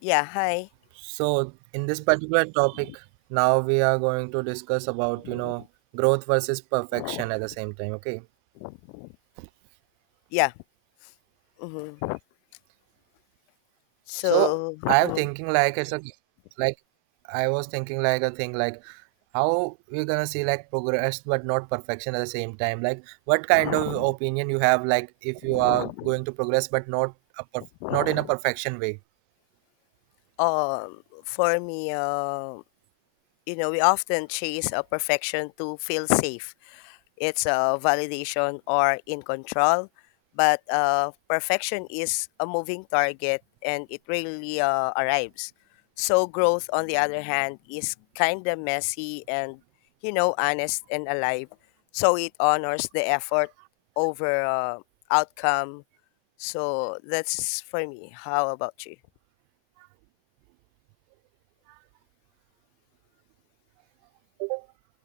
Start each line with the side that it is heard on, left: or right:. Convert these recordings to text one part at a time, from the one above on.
left: Yeah, hi.
right: So in this particular topic, now we are going to discuss about, you know, growth versus perfection at the same time. Okay.
left: Yeah. hmm
right: So
left: So,
right: I am
left: mhm.
right: thinking like it's a like I was thinking like a thing like how we're gonna see like progress but not perfection at the same time. Like what kind of opinion you have like if you are going to progress but not not in a perfection way.
left: For me, we often chase a perfection to feel safe. It's a validation or in control, but perfection is a moving target and it rarely arrives. So growth, on the other hand, is kind of messy and, honest and alive. So it honors the effort over outcome. So that's for me. How about you?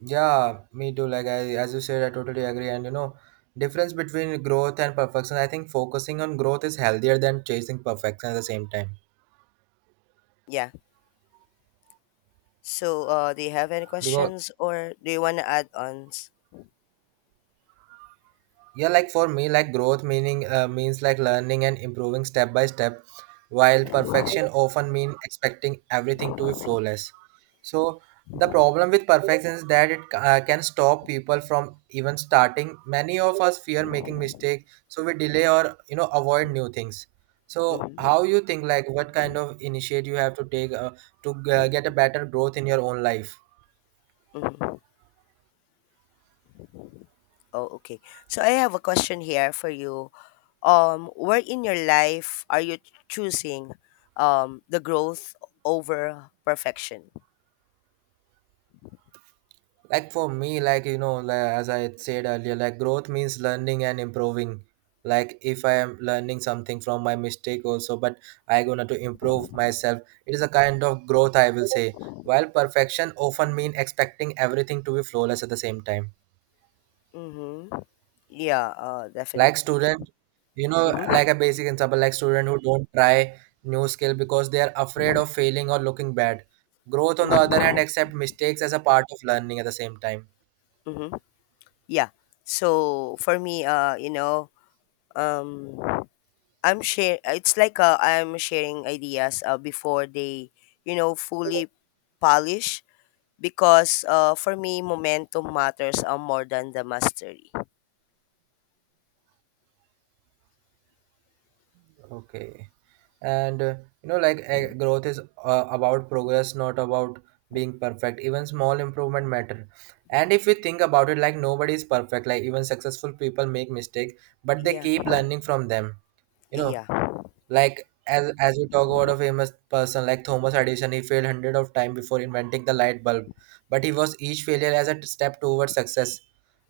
right: Yeah, me too. Like I, as you said, I totally agree. And you know, difference between growth and perfection. I think focusing on growth is healthier than chasing perfection at the same time.
left: Yeah. So do you have any
right: Because
left: questions or do you want to add ons?
right: yeah like for me like growth meaning means like learning and improving step by step while perfection often mean expecting everything to be flawless. So the problem with perfection is that it can stop people from even starting. Many of us fear making mistake, so we delay or you know avoid new things. So
left: Mm-hmm.
right: how you think like what kind of initiate you have to take to get a better growth in your own life.
left: Mm-hmm. Oh, okay. So I have a question here for you. Where in your life are you choosing the growth over perfection?
right: Like for me like you know like, as I had said earlier, like growth means learning and improving. Like if I am learning something from my mistake also, but I gonna to improve myself, it is a kind of growth I will say. While perfection often mean expecting everything to be flawless at the same time.
left: Mm-hmm. Yeah.
right: Like
left: Definitely.
right: student, you know
left: Mm-hmm.
right: like a basic example like student who don't try new skill because they are afraid of failing or looking bad. Growth on the other hand
left: Mm-hmm.
right: accept mistakes as a part of learning at the same time.
left: Mm-hmm. Yeah. So for me, um, I'm share. It's like I'm sharing ideas before they, fully polish. Because for me, momentum matters more than the mastery.
right: Okay. And you know like growth is about progress, not about being perfect. Even small improvement matter. And if you think about it, like nobody is perfect. Like even successful people make mistake, but they
left: Yeah,
right: keep learning from them. You know,
left: yeah,
right: like as we talk about a famous person like Thomas Edison, he failed hundred of times before inventing the light bulb, but he was each failure as a step towards success.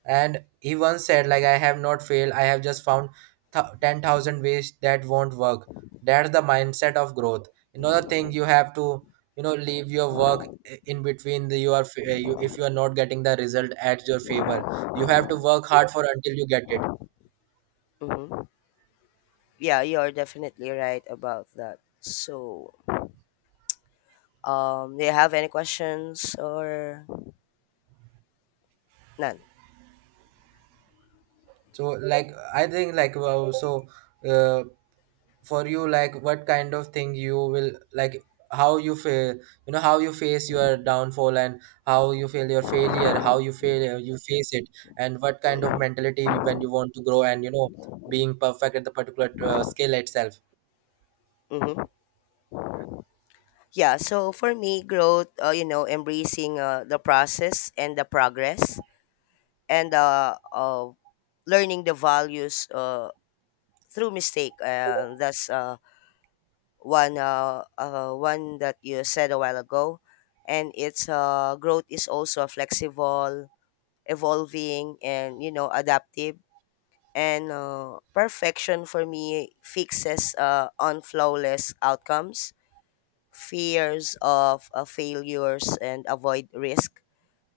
right: And he once said, like I have not failed, I have just found 10,000 ways that won't work. That's the mindset of growth. Another thing you have to you know leave your work in between. The you are fa- you, If you are not getting the result at your favor, you have to work hard for until you get it.
left: mm-hmm. Yeah. You're definitely right about that. So do you have any questions or none?
right: So like I think like wow. So uh, for you, like what kind of thing you will like, how you feel, you know, how you face your downfall, and how you feel your failure, how you fail you face it, and what kind of mentality when you want to grow, and you know being perfect at the particular skill itself.
left: Mm-hmm. Yeah. So for me, growth. Embracing the process and the progress, and learning the values. Through mistake. That's one that you said a while ago, and its growth is also flexible, evolving, and adaptive. And perfection for me fixes on flawless outcomes, fears of failures, and avoid risk.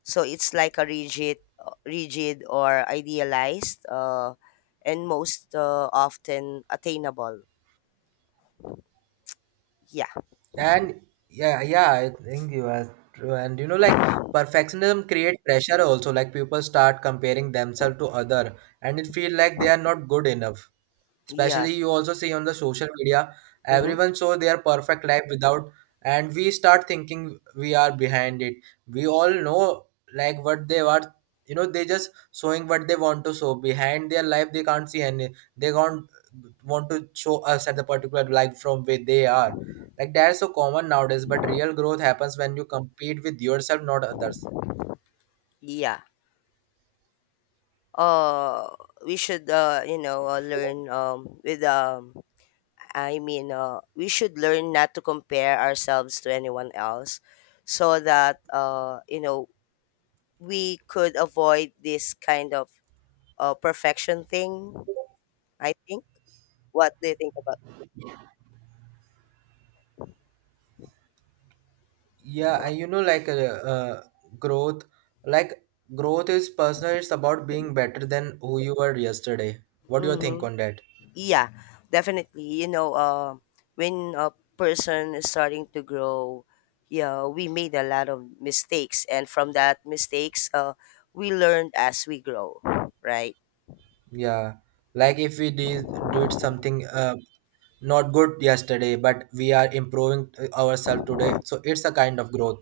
left: So it's like a rigid, rigid or idealized, and most often attainable. Yeah.
right: And yeah, I think you are true. And you know like perfectionism create pressure also. Like people start comparing themselves to other, and it feel like they are not good enough.
left: Yeah.
right: Especially you also see on the social media,
left: Mm-hmm.
right: everyone show their perfect life without, and we start thinking we are behind it. We all know like what they are, you know, they just showing what they want to show. Behind their life they can't see any, they can't want to show us at the particular life from where they are. Like that's so common nowadays, but real growth happens when you compete with yourself, not others.
left: Yeah. Uh, we should, learn we should learn not to compare ourselves to anyone else so that, we could avoid this kind of perfection thing, I think. What do you think about?
right: Yeah, and you know like growth like growth is personal, it's about being better than who you were yesterday. What do you
left: Mm-hmm.
right: think on that?
left: Yeah, definitely. You know, when a person is starting to grow, yeah, we made a lot of mistakes, and from that mistakes, we learned as we grow, right?
right: Yeah, like if we did something not good yesterday but we are improving ourselves today, so it's a kind of growth.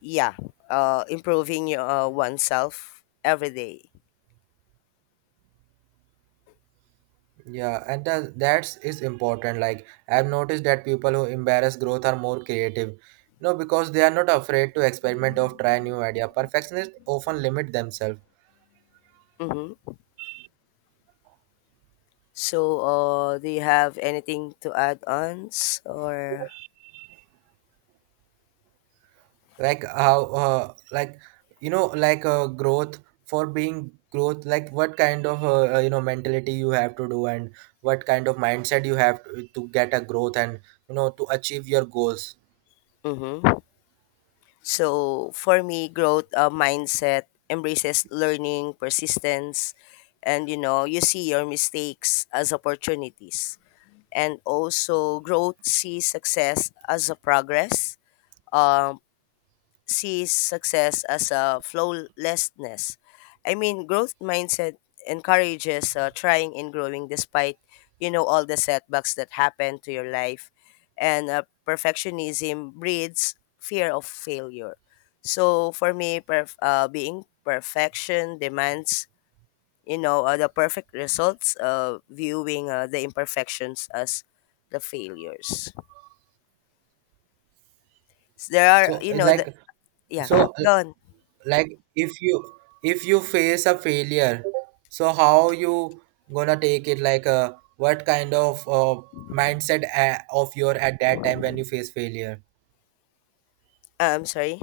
left: Yeah, improving your oneself every day.
right: Yeah, and the, that's is important. Like I've noticed that people who embrace growth are more creative, no, because they are not afraid to experiment or try new idea. Perfectionists often limit themselves.
left: Mm-hmm. So, do you have anything to add on, or?
right: Like how like you know like growth, for being growth, like what kind of you know mentality you have to do, and what kind of mindset you have to get a growth, and you know to achieve your goals.
left: Mm-hmm. So for me, growth mindset embraces learning, persistence, and you know, you see your mistakes as opportunities. And also, growth sees success as a progress. Um, Sees success as a flawlessness. I mean, growth mindset encourages trying and growing despite, all the setbacks that happen to your life. And perfectionism breeds fear of failure. So for me, being perfection demands, the perfect results, viewing the imperfections as the failures. So there are,
right: So
left: you know, the,
right: like,
left: yeah,
right: so
left: go on.
right: like if you, if you face a failure, so how you gonna take it, like what kind of mindset of your at that time when you face failure.
left: I'm sorry.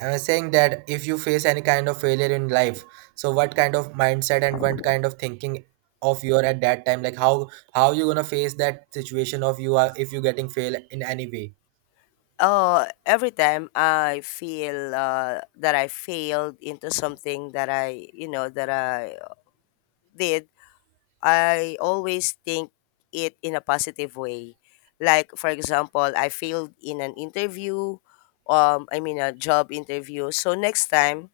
right: I was saying that if you face any kind of failure in life, so what kind of mindset and what kind of thinking of your at that time, like how you gonna face that situation of you are if you getting fail in any way.
left: Every time I feel that I failed into something that I, that I did, I always think it in a positive way. Like, for example, I failed in an interview, I mean, a job interview. So next time,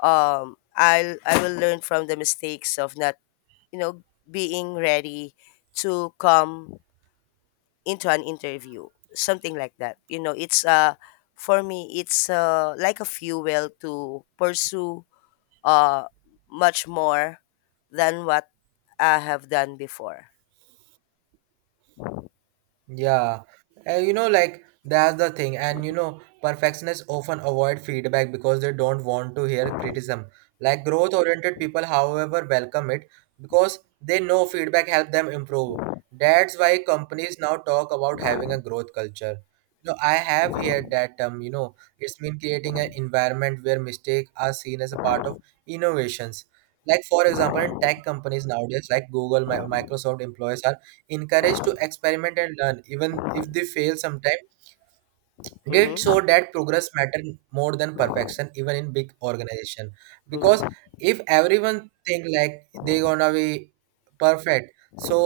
left: I will learn from the mistakes of not, you know, being ready to come into an interview, something like that. You know it's For me, it's like a fuel to pursue uh much more than what I have done before.
right: Yeah. You know, like that's the thing, and you know, perfectionists often avoid feedback because they don't want to hear criticism. Like growth-oriented people, however, welcome it because they know feedback help them improve. That's why companies now talk about having a growth culture. You know, I have heard that term. You know, it's been creating an environment where mistakes are seen as a part of innovations. Like for example, in tech companies nowadays, like Google, Microsoft employees are encouraged to experiment and learn, even if they fail sometimes. Did show
left: Mm-hmm,
right: that progress mattered more than perfection even in big organization. Because
left: mm-hmm,
right: if everyone think like they gonna be perfect, so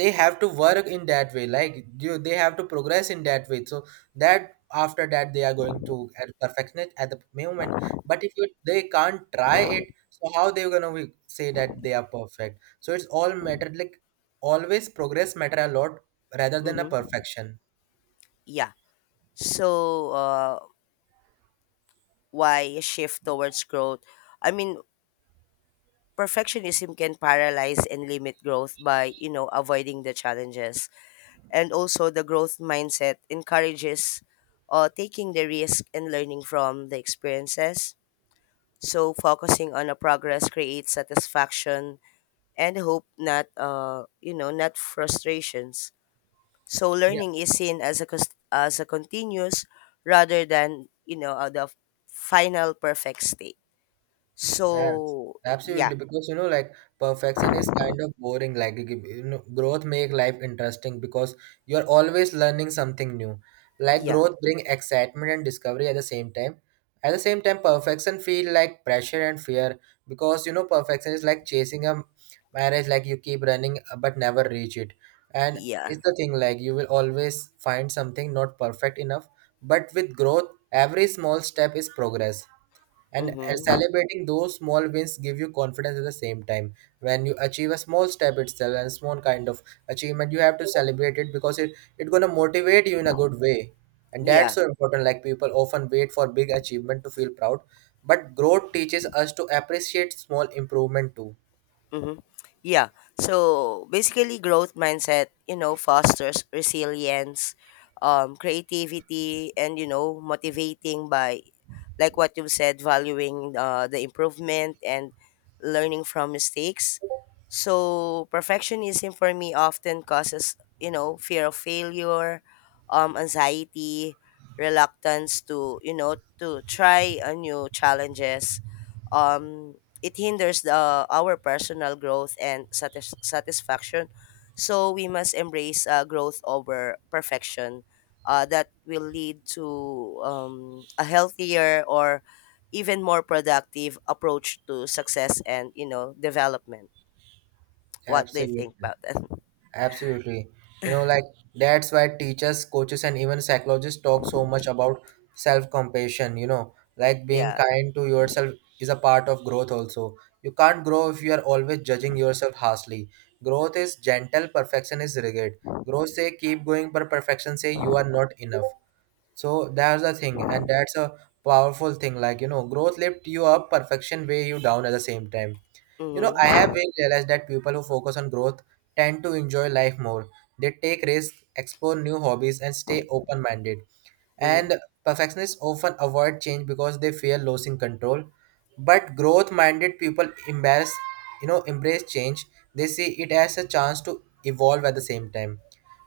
right: they have to work in that way, like you they have to progress in that way, so that after that they are going to at perfection it at the moment. But if you, they can't try it, so how they gonna be say that they are perfect? So it's all matter, like always progress matter a lot rather than a
left: mm-hmm.
right: perfection.
left: Yeah. So why shift towards growth? I mean, perfectionism can paralyze and limit growth by avoiding the challenges. And also, the growth mindset encourages taking the risk and learning from the experiences. So focusing on a progress creates satisfaction and hope, not not frustrations. So learning is seen as a continuous rather than the final perfect state.
right: Yes.
left: So yeah,
right: Absolutely, because you know, like perfection is kind of boring. Like you know, growth make life interesting because you're always learning something new. Like
left: yeah,
right: growth bring excitement and discovery at the same time. At the same time, perfection feel like pressure and fear because you know perfection is like chasing a marriage. Like you keep running but never reach it, and
left: yeah,
right: it's the thing. Like you will always find something not perfect enough, but with growth, every small step is progress. And
left: mm-hmm,
right: celebrating those small wins give you confidence at the same time. When you achieve a small step itself and small kind of achievement, you have to celebrate it because it gonna motivate you in a good way. And that's
left: yeah.
right: so important. Like people often wait for big achievement to feel proud, but growth teaches us to appreciate small improvement too.
left: Mm-hmm. Yeah. So basically, growth mindset, you know, fosters resilience, creativity, and motivating by, like what you said, valuing the improvement and learning from mistakes. So perfectionism for me often causes, fear of failure, anxiety, reluctance to, to try a new challenges, um it hinders the, our personal growth and satisfaction. So we must embrace growth over perfection. That will lead to a healthier or even more productive approach to success and development. What do you think
right: Absolutely.
left: about that?
right: Absolutely. You know, like that's why teachers, coaches, and even psychologists talk so much about self compassion. You know, like being
left: Yeah.
right: kind to yourself is a part of growth, also. You can't grow if you are always judging yourself harshly. Growth is gentle, perfection is rigid. Growth say keep going, but perfection say you are not enough. So that's the thing, and that's a powerful thing. Like, you know, growth lift you up, perfection weigh you down at the same time. You know, I
left: Mm-hmm.
right: have really realized that people who focus on growth tend to enjoy life more. They take risks, explore new hobbies, and stay open minded.
left: Mm-hmm.
right: And perfectionists often avoid change because they fear losing control, but growth minded people embrace, you know, embrace change. They see it as a chance to evolve at the same time,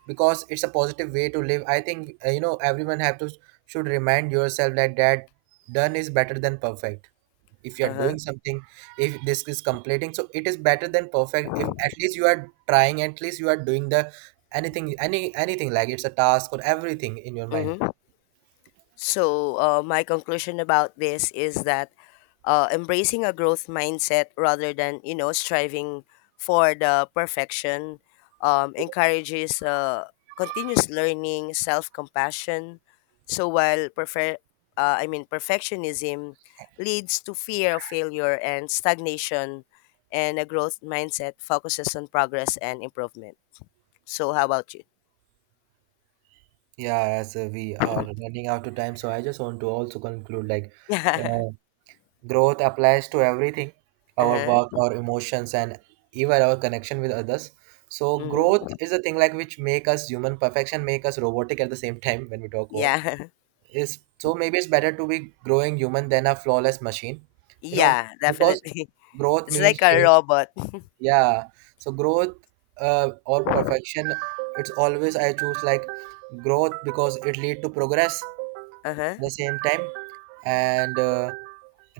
right: because it's a positive way to live. I think you know everyone have to should remind yourself that done is better than perfect. If you
left: Uh
right: are
left: huh.
right: doing something, if this is completing, so it is better than perfect. If at least you are trying, at least you are doing the anything, anything like it's a task or everything in your mind.
left: Mm-hmm. So, my conclusion about this is that embracing a growth mindset rather than striving for the perfection encourages continuous learning, self-compassion. So while prefer, I mean perfectionism leads to fear of failure and stagnation, and a growth mindset focuses on progress and improvement. So, how about you?
right: Yeah, as we are running out of time, so I just want to also conclude like uh, growth applies to everything, our work,
left: Uh-huh.
right: our emotions, and even our connection with others. So growth
left: Hmm.
right: is a thing like which make us human, perfection make us robotic at the same time when we talk about
left: Yeah.
right: is. So maybe it's better to be growing human than a flawless machine, you know,
left: Yeah,
right: because
left: definitely.
right: growth
left: It's
right: means
left: like a
right: change.
left: robot.
right: Yeah, so growth or perfection, it's always I choose like growth because it lead to progress
left: Uh-huh.
right: at the same time. And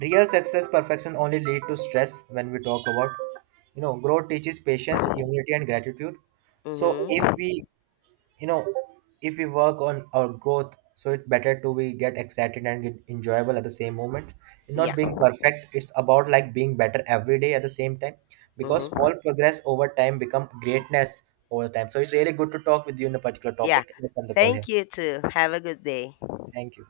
right: real success, perfection only lead to stress when we talk about. You know, growth teaches patience, humility, and gratitude. So if
left: Mm-hmm.
right: we, you know, if we work on our growth, so it's better to we get excited and get enjoyable at the same moment, not
left: Yeah.
right: being perfect. It's about like being better every day at the same time, because
left: Mm-hmm.
right: small progress over time become greatness over time. So it's really good to talk with you in a particular
left: Yeah.
right: topic. Let's end the call here.
left: Thank you too. Have a good day.
right: Thank you.